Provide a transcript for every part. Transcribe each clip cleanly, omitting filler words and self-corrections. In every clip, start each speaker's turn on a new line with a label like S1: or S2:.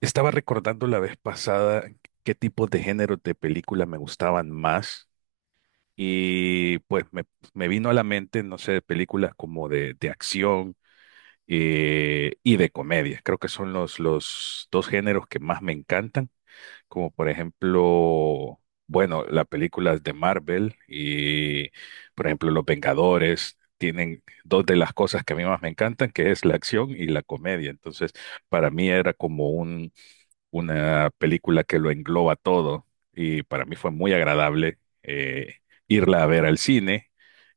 S1: Estaba recordando la vez pasada qué tipos de géneros de películas me gustaban más y me vino a la mente, no sé, películas como de acción y de comedia. Creo que son los dos géneros que más me encantan, como por ejemplo, bueno, las películas de Marvel y por ejemplo Los Vengadores. Tienen dos de las cosas que a mí más me encantan, que es la acción y la comedia. Entonces, para mí era como un, una película que lo engloba todo y para mí fue muy agradable, irla a ver al cine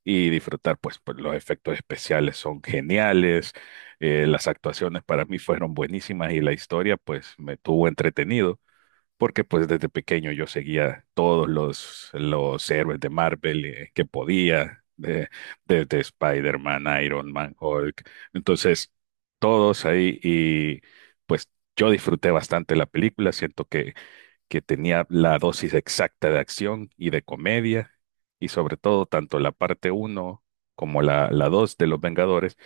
S1: y disfrutar, pues los efectos especiales son geniales. Las actuaciones para mí fueron buenísimas y la historia pues me tuvo entretenido porque pues desde pequeño yo seguía todos los héroes de Marvel, que podía, de Spider-Man, Iron Man, Hulk. Entonces, todos ahí, y pues yo disfruté bastante la película. Siento que tenía la dosis exacta de acción y de comedia, y sobre todo tanto la parte uno como la 2 de Los Vengadores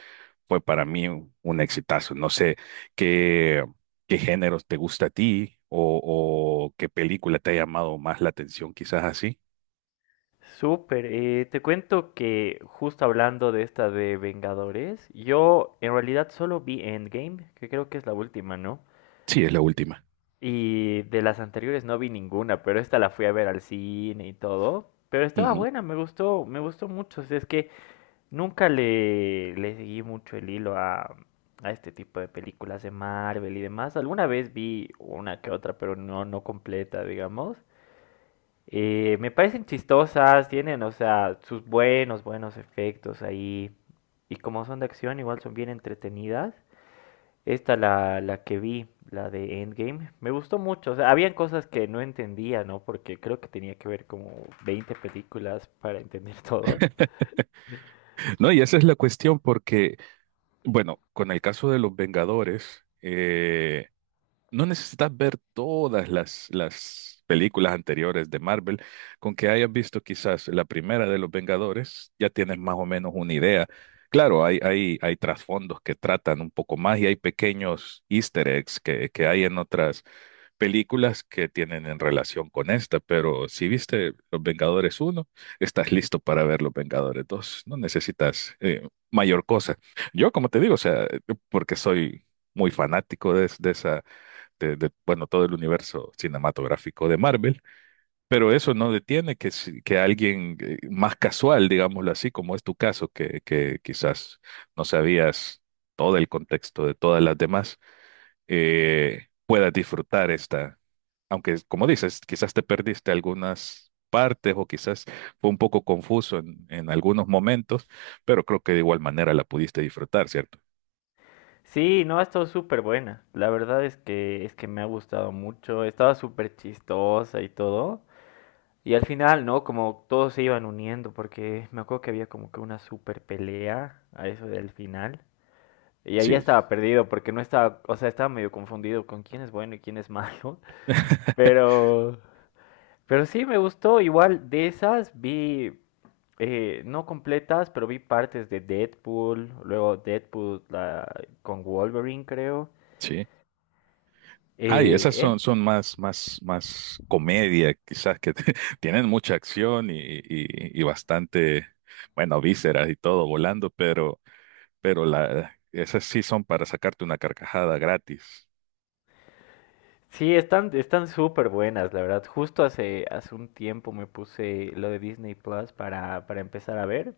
S1: fue para mí un exitazo. No sé qué, qué géneros te gusta a ti, o qué película te ha llamado más la atención, quizás así.
S2: Súper, te cuento que justo hablando de esta de Vengadores, yo en realidad solo vi Endgame, que creo que es la última, ¿no?
S1: Sí, es la última.
S2: Y de las anteriores no vi ninguna, pero esta la fui a ver al cine y todo. Pero estaba
S1: Ujú.
S2: buena, me gustó mucho. O sea, es que nunca le seguí mucho el hilo a este tipo de películas de Marvel y demás. Alguna vez vi una que otra, pero no, no completa, digamos. Me parecen chistosas, tienen, o sea, sus buenos efectos ahí. Y como son de acción, igual son bien entretenidas. Esta, la que vi, la de Endgame, me gustó mucho. O sea, habían cosas que no entendía, ¿no? Porque creo que tenía que ver como 20 películas para entender todo.
S1: No, y esa es la cuestión porque, bueno, con el caso de los Vengadores, no necesitas ver todas las películas anteriores de Marvel. Con que hayas visto quizás la primera de Los Vengadores, ya tienes más o menos una idea. Claro, hay trasfondos que tratan un poco más, y hay pequeños easter eggs que hay en otras películas que tienen en relación con esta, pero si viste Los Vengadores uno, estás listo para ver Los Vengadores 2. No necesitas, mayor cosa. Yo, como te digo, o sea, porque soy muy fanático de esa, bueno, todo el universo cinematográfico de Marvel, pero eso no detiene que, que alguien, más casual, digámoslo así, como es tu caso, que quizás no sabías todo el contexto de todas las demás, puedas disfrutar esta, aunque como dices, quizás te perdiste algunas partes o quizás fue un poco confuso en algunos momentos, pero creo que de igual manera la pudiste disfrutar, ¿cierto?
S2: Sí, no, ha estado súper buena. La verdad es es que me ha gustado mucho. Estaba súper chistosa y todo. Y al final, ¿no? Como todos se iban uniendo, porque me acuerdo que había como que una super pelea a eso del final. Y ahí ya
S1: Sí,
S2: estaba perdido, porque no estaba, o sea, estaba medio confundido con quién es bueno y quién es malo. Pero, pero sí me gustó. Igual de esas vi, no completas, pero vi partes de Deadpool, luego con Wolverine, creo.
S1: sí. Ay,
S2: Eh,
S1: esas son,
S2: esas.
S1: más comedia, quizás, que te- tienen mucha acción y, y bastante, bueno, vísceras y todo volando, pero, esas sí son para sacarte una carcajada gratis.
S2: Sí, están, están súper buenas, la verdad. Justo hace, hace un tiempo me puse lo de Disney Plus para empezar a ver,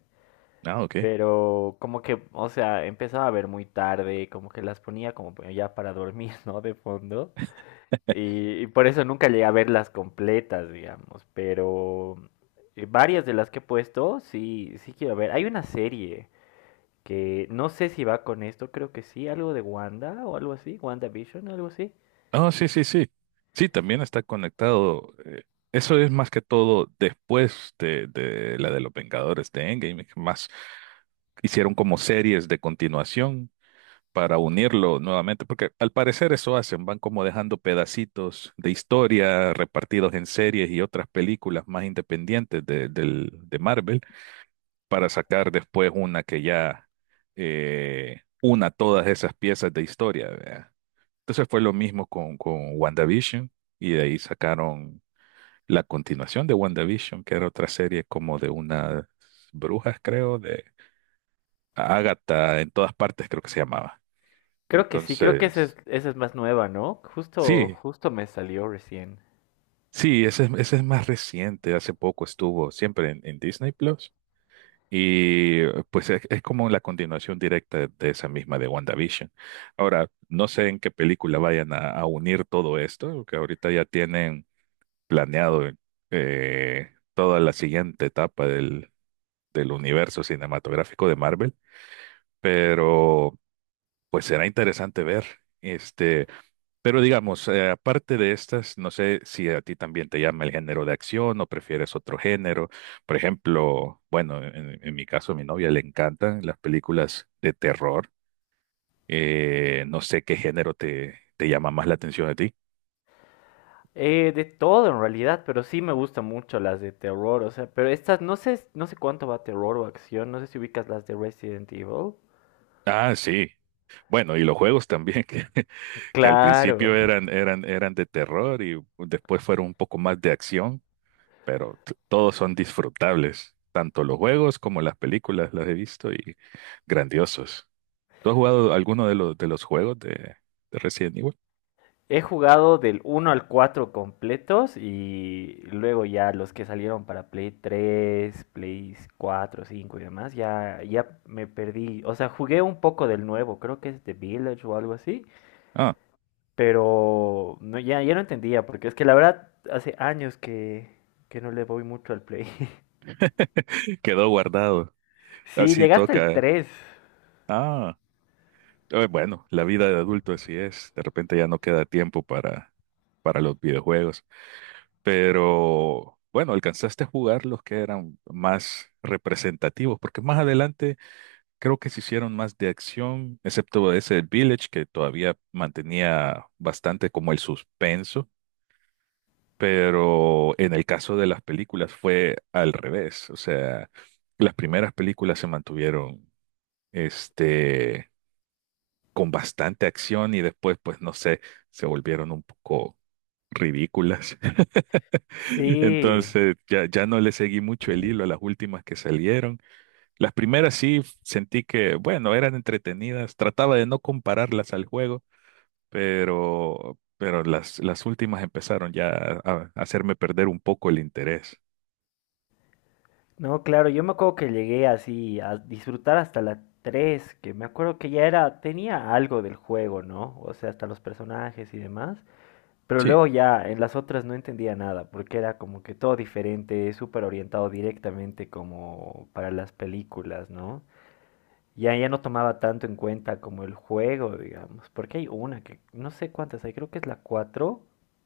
S1: Ah, ok.
S2: pero como que, o sea, empezaba a ver muy tarde, como que las ponía como ya para dormir, ¿no? De fondo. Y por eso nunca llegué a verlas completas, digamos, pero varias de las que he puesto, sí, sí quiero ver. Hay una serie que no sé si va con esto, creo que sí, algo de Wanda o algo así, WandaVision, algo así.
S1: Oh, sí, sí, sí. Sí, también está conectado. Eso es más que todo después de la de los Vengadores de Endgame, que más hicieron como series de continuación para unirlo nuevamente, porque al parecer eso hacen, van como dejando pedacitos de historia repartidos en series y otras películas más independientes de Marvel, para sacar después una que ya, una todas esas piezas de historia, ¿verdad? Entonces fue lo mismo con WandaVision, y de ahí sacaron la continuación de WandaVision, que era otra serie como de unas brujas, creo, de Agatha en todas partes, creo que se llamaba.
S2: Creo que sí, creo que esa
S1: Entonces...
S2: esa es más nueva, ¿no? Justo,
S1: Sí,
S2: justo me salió recién.
S1: sí, ese es más reciente. Hace poco estuvo siempre en Disney Plus, y pues es como la continuación directa de esa misma de WandaVision. Ahora, no sé en qué película vayan a unir todo esto, que ahorita ya tienen planeado, toda la siguiente etapa del universo cinematográfico de Marvel, pero pues será interesante ver. Este, pero digamos, aparte de estas, no sé si a ti también te llama el género de acción o prefieres otro género. Por ejemplo, bueno, en mi caso, a mi novia le encantan las películas de terror. No sé qué género te llama más la atención a ti.
S2: De todo en realidad, pero sí me gustan mucho las de terror, o sea, pero estas no sé, no sé cuánto va terror o acción, no sé si ubicas las de Resident Evil.
S1: Ah, sí. Bueno, y los juegos también, que, que al
S2: Claro.
S1: principio eran de terror y después fueron un poco más de acción, pero todos son disfrutables. Tanto los juegos como las películas las he visto, y grandiosos. ¿Tú has jugado alguno de de los juegos de Resident Evil?
S2: He jugado del uno al 4 completos y luego ya los que salieron para Play 3, Play 4, 5 y demás, ya, ya me perdí. O sea, jugué un poco del nuevo, creo que es The Village o algo así.
S1: Ah,
S2: Pero no, ya, ya no entendía, porque es que la verdad hace años que no le voy mucho al Play.
S1: quedó guardado.
S2: Sí,
S1: Así
S2: llegaste el
S1: toca.
S2: tres.
S1: Ah, bueno, la vida de adulto así es. De repente ya no queda tiempo para los videojuegos. Pero bueno, alcanzaste a jugar los que eran más representativos, porque más adelante creo que se hicieron más de acción, excepto ese Village, que todavía mantenía bastante como el suspenso. Pero en el caso de las películas fue al revés. O sea, las primeras películas se mantuvieron, este, con bastante acción, y después, pues no sé, se volvieron un poco ridículas.
S2: Sí.
S1: Entonces, ya, ya no le seguí mucho el hilo a las últimas que salieron. Las primeras sí sentí que, bueno, eran entretenidas. Trataba de no compararlas al juego, pero las últimas empezaron ya a hacerme perder un poco el interés.
S2: No, claro, yo me acuerdo que llegué así a disfrutar hasta la 3 que me acuerdo que ya era, tenía algo del juego, ¿no? O sea, hasta los personajes y demás. Pero
S1: Sí.
S2: luego ya en las otras no entendía nada, porque era como que todo diferente, súper orientado directamente como para las películas, ¿no? Ya, ya no tomaba tanto en cuenta como el juego, digamos, porque hay una que no sé cuántas hay, creo que es la 4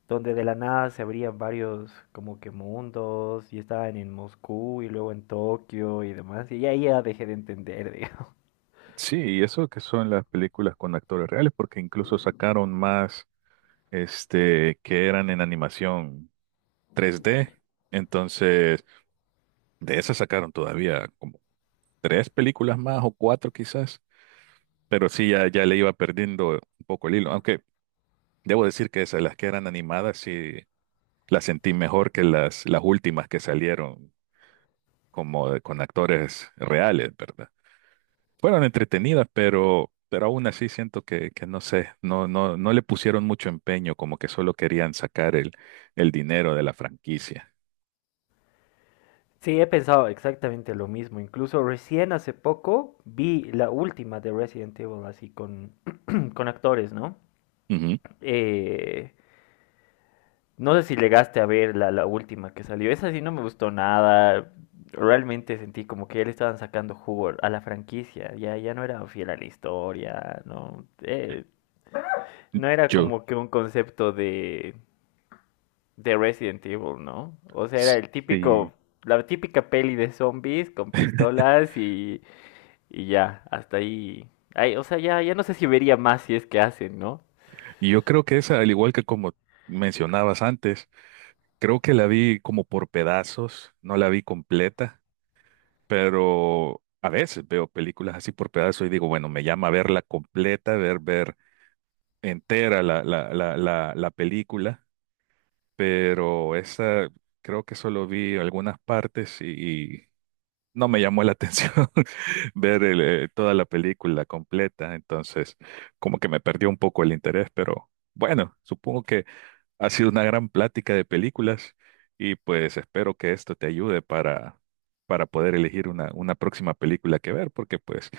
S2: donde de la nada se abrían varios como que mundos y estaban en Moscú y luego en Tokio y demás, y ahí ya dejé de entender, digamos.
S1: Sí, y eso que son las películas con actores reales, porque incluso sacaron más, este, que eran en animación 3D. Entonces, de esas sacaron todavía como tres películas más o cuatro quizás, pero sí, ya, ya le iba perdiendo un poco el hilo. Aunque debo decir que esas, las que eran animadas, sí las sentí mejor que las últimas que salieron como con actores reales, ¿verdad? Fueron entretenidas, pero aún así siento que no sé, no le pusieron mucho empeño, como que solo querían sacar el dinero de la franquicia.
S2: Sí, he pensado exactamente lo mismo, incluso recién hace poco vi la última de Resident Evil así con, con actores, ¿no?
S1: Ujú.
S2: Eh, No sé si llegaste a ver la última que salió. Esa sí no me gustó nada. Realmente sentí como que ya le estaban sacando jugo a la franquicia. Ya, ya no era fiel a la historia. No, no era
S1: Yo,
S2: como que un concepto de Resident Evil, ¿no? O sea, era el
S1: sí.
S2: típico, la típica peli de zombies con pistolas y ya, hasta ahí. Ay, o sea, ya, ya no sé si vería más si es que hacen, ¿no?
S1: Y yo creo que esa, al igual que como mencionabas antes, creo que la vi como por pedazos, no la vi completa, pero a veces veo películas así por pedazos y digo, bueno, me llama a verla completa, ver entera la película, pero esa creo que solo vi algunas partes, y no me llamó la atención ver toda la película completa. Entonces, como que me perdió un poco el interés, pero bueno, supongo que ha sido una gran plática de películas, y pues espero que esto te ayude para poder elegir una próxima película que ver, porque pues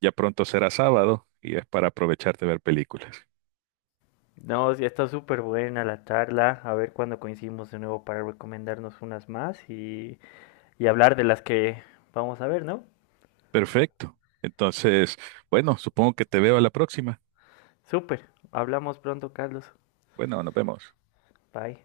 S1: ya pronto será sábado y es para aprovechar de ver películas.
S2: No, sí, está súper buena la charla. A ver cuándo coincidimos de nuevo para recomendarnos unas más y hablar de las que vamos a ver, ¿no?
S1: Perfecto. Entonces, bueno, supongo que te veo a la próxima.
S2: Súper. Hablamos pronto, Carlos.
S1: Bueno, nos vemos.
S2: Bye.